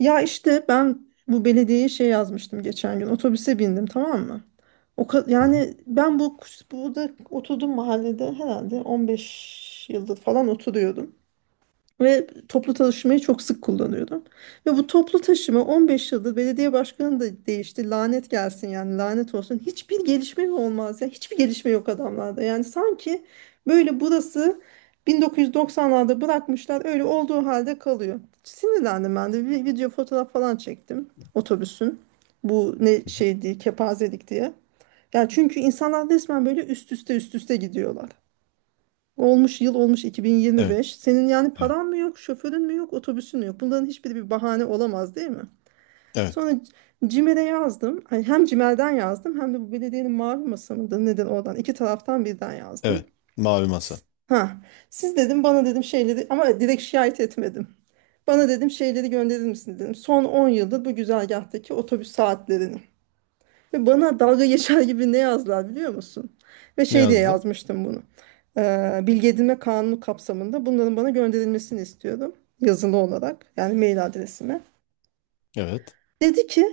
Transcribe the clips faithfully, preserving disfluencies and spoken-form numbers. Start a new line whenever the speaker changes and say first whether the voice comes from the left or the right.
right: Ya işte ben bu belediyeye şey yazmıştım geçen gün. Otobüse bindim tamam mı? O ka-
left: Hı hı.
right: yani ben bu burada oturdum mahallede herhalde on beş yıldır falan oturuyordum. Ve toplu taşımayı çok sık kullanıyordum. Ve bu toplu taşıma on beş yıldır belediye başkanı da değişti. Lanet gelsin yani lanet olsun. Hiçbir gelişme mi olmaz ya? Hiçbir gelişme yok adamlarda. Yani sanki böyle burası bin dokuz yüz doksanlarda bırakmışlar öyle olduğu halde kalıyor. Sinirlendim ben de bir video fotoğraf falan çektim otobüsün. Bu ne şeydi kepazelik diye. Yani çünkü insanlar resmen böyle üst üste üst üste gidiyorlar. Olmuş yıl olmuş
left: Evet,
right: iki bin yirmi beş. Senin yani
left: evet,
right: paran mı yok, şoförün mü yok, otobüsün mü yok? Bunların hiçbiri bir bahane olamaz değil mi?
left: evet,
right: Sonra C- yazdım. Ay, hem CİMER'den yazdım hem de bu belediyenin mavi masa mıdır nedir oradan. İki taraftan birden yazdım.
left: evet. Mavi masa.
right: S- Ha, siz dedim bana dedim şeyleri ama direkt şikayet etmedim. Bana dedim şeyleri gönderir misin dedim. Son on yıldır bu güzergahtaki otobüs saatlerini. Ve bana dalga geçer gibi ne yazdılar biliyor musun? Ve
left: Ne
right: şey diye
left: yazdılar?
right: yazmıştım bunu. Ee, bilgi edinme kanunu kapsamında bunların bana gönderilmesini istiyordum. Yazılı olarak yani mail adresime.
left: Evet.
right: Dedi ki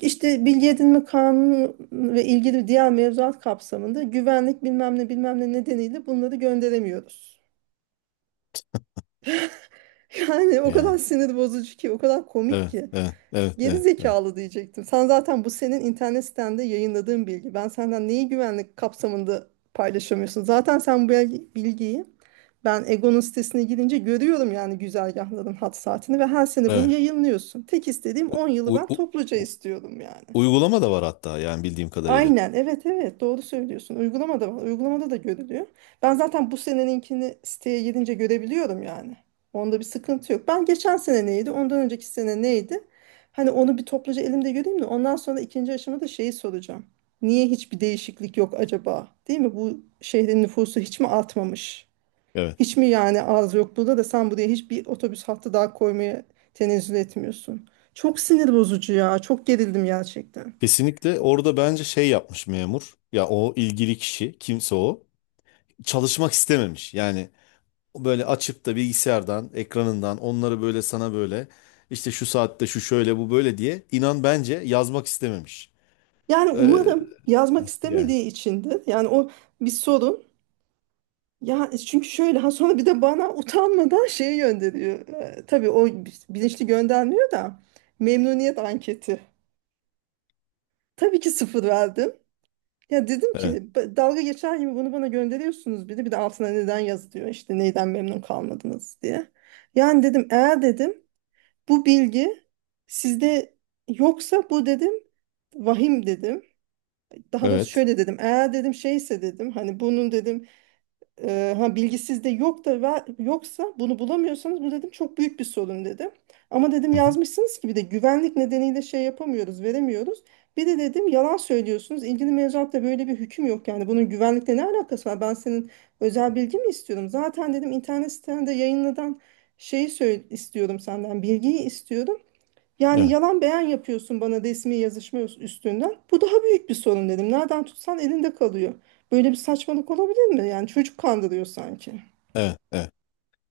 right: işte bilgi edinme kanunu ve ilgili diğer mevzuat kapsamında güvenlik bilmem ne bilmem ne nedeniyle bunları gönderemiyoruz. Yani o kadar
left: Yani,
right: sinir bozucu ki o kadar komik
left: evet,
right: ki.
left: evet, evet,
right: Geri
left: evet, evet.
right: zekalı diyecektim. Sen zaten bu senin internet sitende yayınladığın bilgi. Ben senden neyi güvenlik kapsamında paylaşamıyorsun? Zaten sen bu bilgi- bilgiyi ben Egon'un sitesine girince görüyorum yani güzergahların hat saatini ve her sene bunu
left: Evet.
right: yayınlıyorsun. Tek istediğim
left: U-
right: on yılı
left: u-
right: ben
left: u-
right: topluca
left: u-
right: istiyorum yani.
left: Uygulama da var hatta yani bildiğim kadarıyla.
right: Aynen evet evet doğru söylüyorsun. Uygulamada var. Uygulamada da görülüyor. Ben zaten bu seneninkini siteye girince görebiliyorum yani. Onda bir sıkıntı yok. Ben geçen sene neydi? Ondan önceki sene neydi? Hani onu bir topluca elimde göreyim de ondan sonra ikinci aşamada şeyi soracağım. Niye hiçbir değişiklik yok acaba? Değil mi? Bu şehrin nüfusu hiç mi artmamış?
left: Evet.
right: Hiç mi yani az yok burada da sen buraya hiçbir otobüs hattı daha koymaya tenezzül etmiyorsun? Çok sinir bozucu ya. Çok gerildim gerçekten.
left: Kesinlikle orada bence şey yapmış memur. Ya o ilgili kişi, kimse o. Çalışmak istememiş. Yani böyle açıp da bilgisayardan, ekranından onları böyle sana böyle işte şu saatte şu şöyle bu böyle diye inan bence yazmak istememiş.
right: Yani
left: Ee,
right: umarım yazmak
left: Yani,
right: istemediği içindir. Yani o bir sorun. Ya çünkü şöyle ha sonra bir de bana utanmadan şeyi gönderiyor. Ee, tabii o bilinçli göndermiyor da memnuniyet anketi. Tabii ki sıfır verdim. Ya dedim
left: evet,
right: ki "B- dalga geçer gibi bunu bana gönderiyorsunuz bir de bir de altına neden yazılıyor işte neyden memnun kalmadınız diye. Yani dedim eğer dedim bu bilgi sizde yoksa bu dedim vahim dedim. Daha doğrusu
left: evet.
right: şöyle dedim. Eğer dedim şeyse dedim hani bunun dedim e, ha bilgi sizde yok da ve- yoksa bunu bulamıyorsanız bu dedim çok büyük bir sorun dedim. Ama dedim
left: Hı hı.
right: yazmışsınız ki bir de güvenlik nedeniyle şey yapamıyoruz, veremiyoruz. Bir de dedim yalan söylüyorsunuz. İlgili mevzuatta böyle bir hüküm yok yani. Bunun güvenlikle ne alakası var? Ben senin özel bilgi mi istiyorum? Zaten dedim internet sitende yayınlanan şeyi söyle istiyorum senden, bilgiyi istiyorum. Yani
left: Evet.
right: yalan beyan yapıyorsun bana resmi yazışma üstünden. Bu daha büyük bir sorun dedim. Nereden tutsan elinde kalıyor. Böyle bir saçmalık olabilir mi? Yani çocuk kandırıyor sanki.
left: Evet, evet.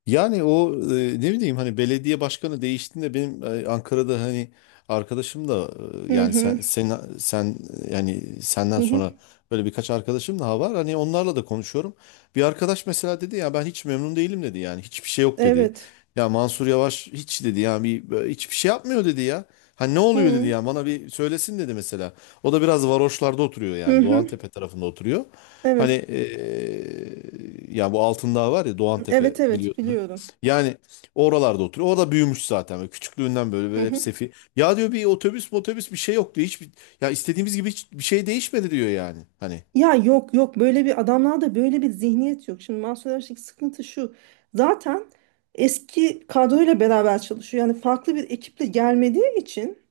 left: Yani o e, ne bileyim hani belediye başkanı değiştiğinde benim e, Ankara'da hani arkadaşım da e,
right: Hı
left: yani sen
right: hı.
left: sen sen e, yani senden
right: Hı hı.
left: sonra böyle birkaç arkadaşım daha var. Hani onlarla da konuşuyorum. Bir arkadaş mesela dedi ya ben hiç memnun değilim dedi yani hiçbir şey yok dedi.
right: Evet.
left: Ya Mansur Yavaş hiç dedi yani bir böyle hiçbir şey yapmıyor dedi ya. Hani ne oluyor dedi
right: Hı
left: ya bana bir söylesin dedi mesela. O da biraz varoşlarda oturuyor
right: hı.
left: yani
right: Hı.
left: Doğantepe tarafında oturuyor. Hani
right: Evet.
left: e, ya bu Altındağ var ya Doğantepe
right: Evet evet
left: biliyorsun.
right: biliyorum.
left: Yani oralarda oturuyor. Orada büyümüş zaten. Böyle küçüklüğünden böyle,
right: Hı
left: böyle hep
right: hı.
left: sefi. Ya diyor bir otobüs motobüs bir şey yok diyor. Hiçbir, ya istediğimiz gibi hiç bir şey değişmedi diyor yani. Hani.
right: Ya yok yok böyle bir adamlarda böyle bir zihniyet yok. Şimdi Mansur Yavaş'taki sıkıntı şu. Zaten eski kadroyla beraber çalışıyor. Yani farklı bir ekiple gelmediği için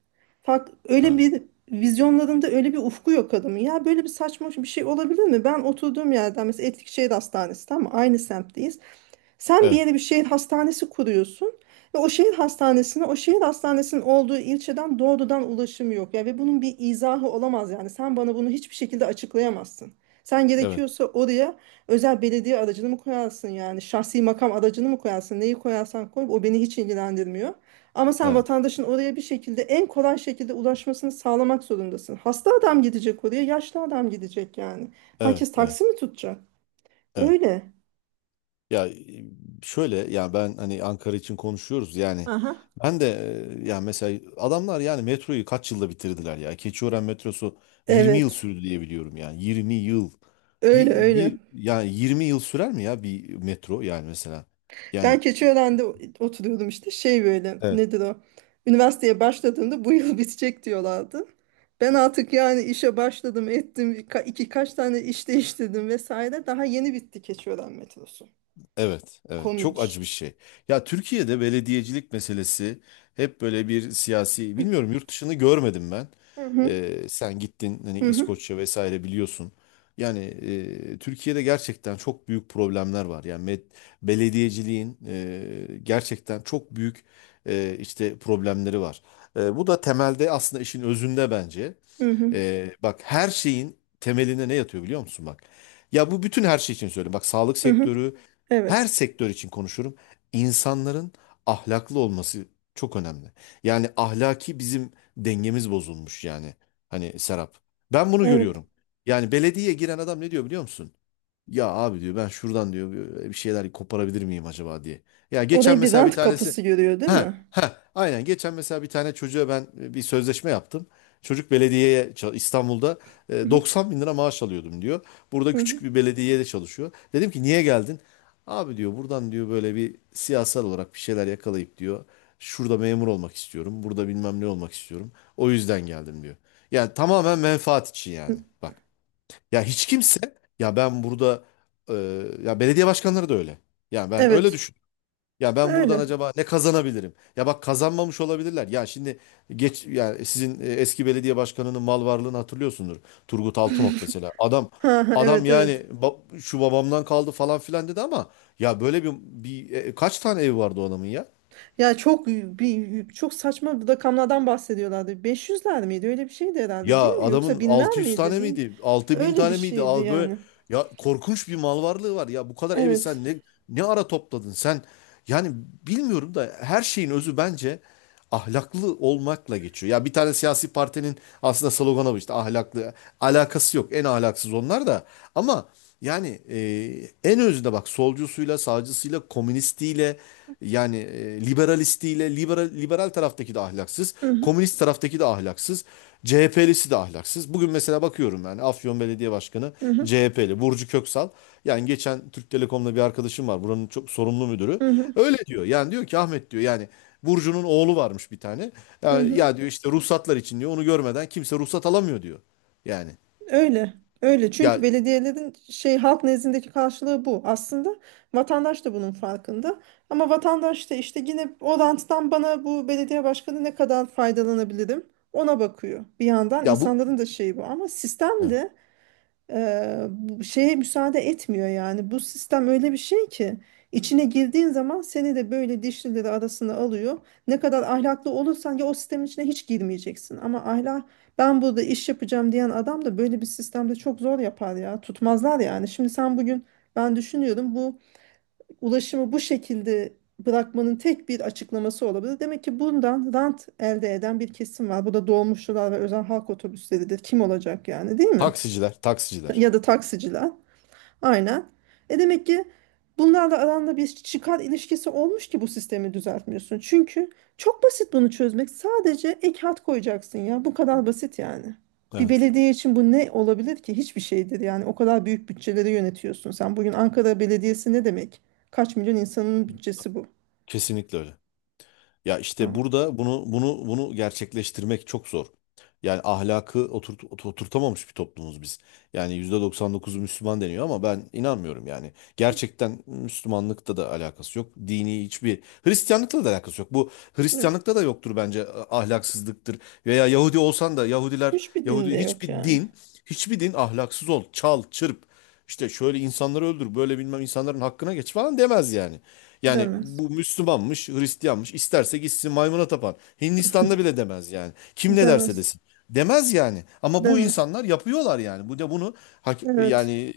right: fark, öyle
left: Ha.
right: bir vizyonlarında öyle bir ufku yok adamın. Ya böyle bir saçma bir şey olabilir mi? Ben oturduğum yerden mesela Etlikşehir Hastanesi tamam mı? Aynı semtteyiz. Sen bir
left: Evet,
right: yere bir şehir hastanesi kuruyorsun ve o şehir hastanesine o şehir hastanesinin olduğu ilçeden doğrudan ulaşım yok ya ve bunun bir izahı olamaz yani sen bana bunu hiçbir şekilde açıklayamazsın. Sen
left: evet,
right: gerekiyorsa oraya özel belediye aracını mı koyarsın yani şahsi makam aracını mı koyarsın neyi koyarsan koy o beni hiç ilgilendirmiyor. Ama sen
left: evet,
right: vatandaşın oraya bir şekilde en kolay şekilde ulaşmasını sağlamak zorundasın. Hasta adam gidecek oraya, yaşlı adam gidecek yani.
left: evet,
right: Herkes
left: evet,
right: taksi mi tutacak?
left: evet.
right: Öyle.
left: Ya e, şöyle yani ben hani Ankara için konuşuyoruz yani
right: Aha.
left: ben de e, yani mesela adamlar yani metroyu kaç yılda bitirdiler ya. Keçiören metrosu yirmi yıl
right: Evet.
left: sürdü diye biliyorum yani yirmi yıl.
right: Öyle
left: Bir,
right: öyle.
left: bir yani yirmi yıl sürer mi ya bir metro yani mesela?
right: Ben
left: Yani
right: Keçiören'de o- oturuyordum işte. Şey böyle nedir o? Üniversiteye başladığımda bu yıl bitecek diyorlardı. Ben artık yani işe başladım ettim. birka- iki kaç tane iş değiştirdim vesaire. Daha yeni bitti Keçiören metrosu.
left: evet, evet. Çok acı bir
right: Komik.
left: şey. Ya Türkiye'de belediyecilik meselesi hep böyle bir siyasi, bilmiyorum yurt dışını görmedim ben.
right: Hı hı
left: Ee, sen gittin hani
right: hı hı
left: İskoçya vesaire biliyorsun. Yani e, Türkiye'de gerçekten çok büyük problemler var. Yani med- belediyeciliğin e, gerçekten çok büyük e, işte problemleri var. E, bu da temelde aslında işin özünde bence.
right: hı hı.
left: Ee, bak her şeyin temelinde ne yatıyor biliyor musun bak. Ya bu bütün her şey için söylüyorum. Bak sağlık
right: Hı hı.
left: sektörü, her
right: Evet.
left: sektör için konuşurum. İnsanların ahlaklı olması çok önemli. Yani ahlaki bizim dengemiz bozulmuş yani. Hani Serap. Ben bunu
right: Evet.
left: görüyorum. Yani belediyeye giren adam ne diyor biliyor musun? Ya abi diyor ben şuradan diyor bir şeyler koparabilir miyim acaba diye. Ya geçen
right: Orayı bir
left: mesela bir
right: rant
left: tanesi
right: kapısı görüyor değil
left: ha
right: mi?
left: ha aynen geçen mesela bir tane çocuğa ben e, bir sözleşme yaptım. Çocuk belediyeye ça- İstanbul'da
right: Hı
left: e,
right: hı
left: doksan bin lira maaş alıyordum diyor. Burada
right: hı hı.
left: küçük bir belediyede çalışıyor. Dedim ki niye geldin? Abi diyor buradan diyor böyle bir siyasal olarak bir şeyler yakalayıp diyor. Şurada memur olmak istiyorum. Burada bilmem ne olmak istiyorum. O yüzden geldim diyor. Yani tamamen menfaat için yani.
right: Hı.
left: Bak. Ya hiç kimse ya ben burada e, ya belediye başkanları da öyle. Ya ben öyle
right: Evet.
left: düşün. Ya ben buradan
right: Öyle.
left: acaba ne kazanabilirim? Ya bak kazanmamış olabilirler. Ya şimdi geç yani sizin e, eski belediye başkanının mal varlığını hatırlıyorsundur. Turgut Altınok mesela. Adam
right: Ha ha,
left: adam
right: evet
left: yani
right: evet.
left: ba- şu babamdan kaldı falan filan dedi ama ya böyle bir, bir e, kaç tane ev vardı o adamın ya?
right: Ya çok bir çok saçma bir rakamlardan bahsediyorlardı. beş yüzler miydi? Öyle bir şeydi herhalde değil
left: Ya
right: mi? Yoksa
left: adamın
right: binler
left: altı yüz
right: miydi?
left: tane
right: Bin
left: miydi? Altı bin
right: öyle bir
left: tane miydi?
right: şeydi
left: Al böyle
right: yani.
left: ya korkunç bir mal varlığı var. Ya bu kadar evi
right: Evet.
left: sen ne ne ara topladın sen? Yani bilmiyorum da her şeyin özü bence ahlaklı olmakla geçiyor. Ya bir tane siyasi partinin aslında sloganı bu işte ahlaklı alakası yok. En ahlaksız onlar da ama yani e, en özünde bak solcusuyla, sağcısıyla, komünistiyle yani e, liberalistiyle, liberal, liberal taraftaki de ahlaksız,
right: Hı hı,
left: komünist taraftaki de ahlaksız, C H P'lisi de ahlaksız. Bugün mesela bakıyorum yani Afyon Belediye Başkanı
right: hı hı,
left: C H P'li Burcu Köksal. Yani geçen Türk Telekom'da bir arkadaşım var buranın çok sorumlu müdürü.
right: hı hı,
left: Öyle diyor yani diyor ki Ahmet diyor yani Burcu'nun oğlu varmış bir tane.
right: hı
left: Ya,
right: hı.
left: ya diyor işte ruhsatlar için diyor onu görmeden kimse ruhsat alamıyor diyor. Yani
right: Öyle. Öyle. Çünkü
left: ya
right: belediyelerin şey halk nezdindeki karşılığı bu. Aslında vatandaş da bunun farkında. Ama vatandaş da işte yine o ranttan bana bu belediye başkanı ne kadar faydalanabilirim ona bakıyor. Bir yandan
left: ya bu.
right: insanların da şeyi bu ama sistemde eee, bu şeye müsaade etmiyor yani. Bu sistem öyle bir şey ki içine girdiğin zaman seni de böyle dişlileri arasına alıyor. Ne kadar ahlaklı olursan ya o sistemin içine hiç girmeyeceksin. Ama ahlak ben burada iş yapacağım diyen adam da böyle bir sistemde çok zor yapar ya. Tutmazlar yani. Şimdi sen bugün ben düşünüyorum bu ulaşımı bu şekilde bırakmanın tek bir açıklaması olabilir. Demek ki bundan rant elde eden bir kesim var. Bu da dolmuşçular ve özel halk otobüsleridir. Kim olacak yani değil mi?
left: Taksiciler, taksiciler.
right: Ya da taksiciler. Aynen. E demek ki bunlarla aranda bir çıkar ilişkisi olmuş ki bu sistemi düzeltmiyorsun. Çünkü çok basit bunu çözmek. Sadece ek hat koyacaksın ya. Bu kadar basit yani. Bir
left: Evet.
right: belediye için bu ne olabilir ki? Hiçbir şeydir yani. O kadar büyük bütçeleri yönetiyorsun sen. Bugün Ankara Belediyesi ne demek? Kaç milyon insanın bütçesi bu?
left: Kesinlikle öyle. Ya işte
right: Aa,
left: burada bunu bunu bunu gerçekleştirmek çok zor. Yani ahlakı oturt, ot- oturtamamış bir toplumuz biz. Yani yüzde doksan dokuzu Müslüman deniyor ama ben inanmıyorum yani. Gerçekten Müslümanlıkta da alakası yok. Dini hiçbir Hristiyanlıkla da alakası yok. Bu
right: yok.
left: Hristiyanlıkta da yoktur bence e, ahlaksızlıktır. Veya Yahudi olsan da Yahudiler,
right: Hiçbir
left: Yahudi
right: dinde
left: hiçbir
right: yok yani.
left: din, hiçbir din ahlaksız ol, çal, çırp. İşte şöyle insanları öldür, böyle bilmem insanların hakkına geç falan demez yani. Yani
right: Demez.
left: bu Müslümanmış, Hristiyanmış, isterse gitsin maymuna tapan. Hindistan'da bile demez yani. Kim ne derse
right: Demez.
left: desin. Demez yani. Ama bu
right: Demez.
left: insanlar yapıyorlar yani. Bu da bunu hak- yani
right: Evet.
left: e,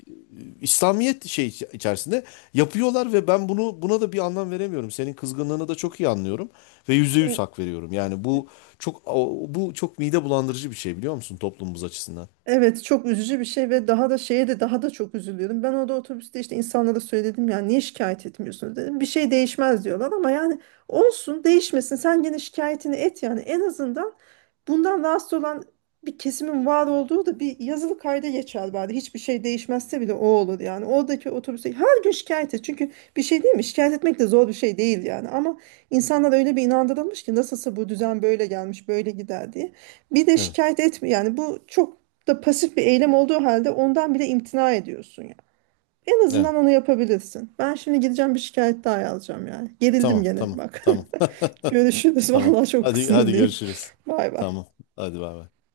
left: İslamiyet şey iç- içerisinde yapıyorlar ve ben bunu buna da bir anlam veremiyorum. Senin kızgınlığını da çok iyi anlıyorum ve yüzde yüz hak veriyorum. Yani bu çok o- bu çok mide bulandırıcı bir şey biliyor musun toplumumuz açısından?
right: Evet çok üzücü bir şey ve daha da şeye de daha da çok üzülüyordum. Ben orada otobüste işte insanlara söyledim yani niye şikayet etmiyorsunuz dedim. Bir şey değişmez diyorlar ama yani olsun değişmesin sen gene şikayetini et yani en azından bundan rahatsız olan bir kesimin var olduğu da bir yazılı kayda geçer bari. Hiçbir şey değişmezse bile o olur yani. Oradaki otobüse her gün şikayet et. Çünkü bir şey değil mi? Şikayet etmek de zor bir şey değil yani. Ama insanlar öyle bir inandırılmış ki nasılsa bu düzen böyle gelmiş, böyle gider diye. Bir de
left: Evet.
right: şikayet etme yani bu çok da pasif bir eylem olduğu halde ondan bile imtina ediyorsun ya. En azından
left: Evet.
right: onu yapabilirsin. Ben şimdi gideceğim bir şikayet daha yazacağım yani. Gerildim
left: Tamam,
right: gene
left: tamam,
right: bak.
left: tamam.
right: Görüşürüz.
left: Tamam.
right: Vallahi çok
left: Hadi hadi
right: sinirliyim.
left: görüşürüz.
right: Bay bay.
left: Tamam. Hadi bay bay.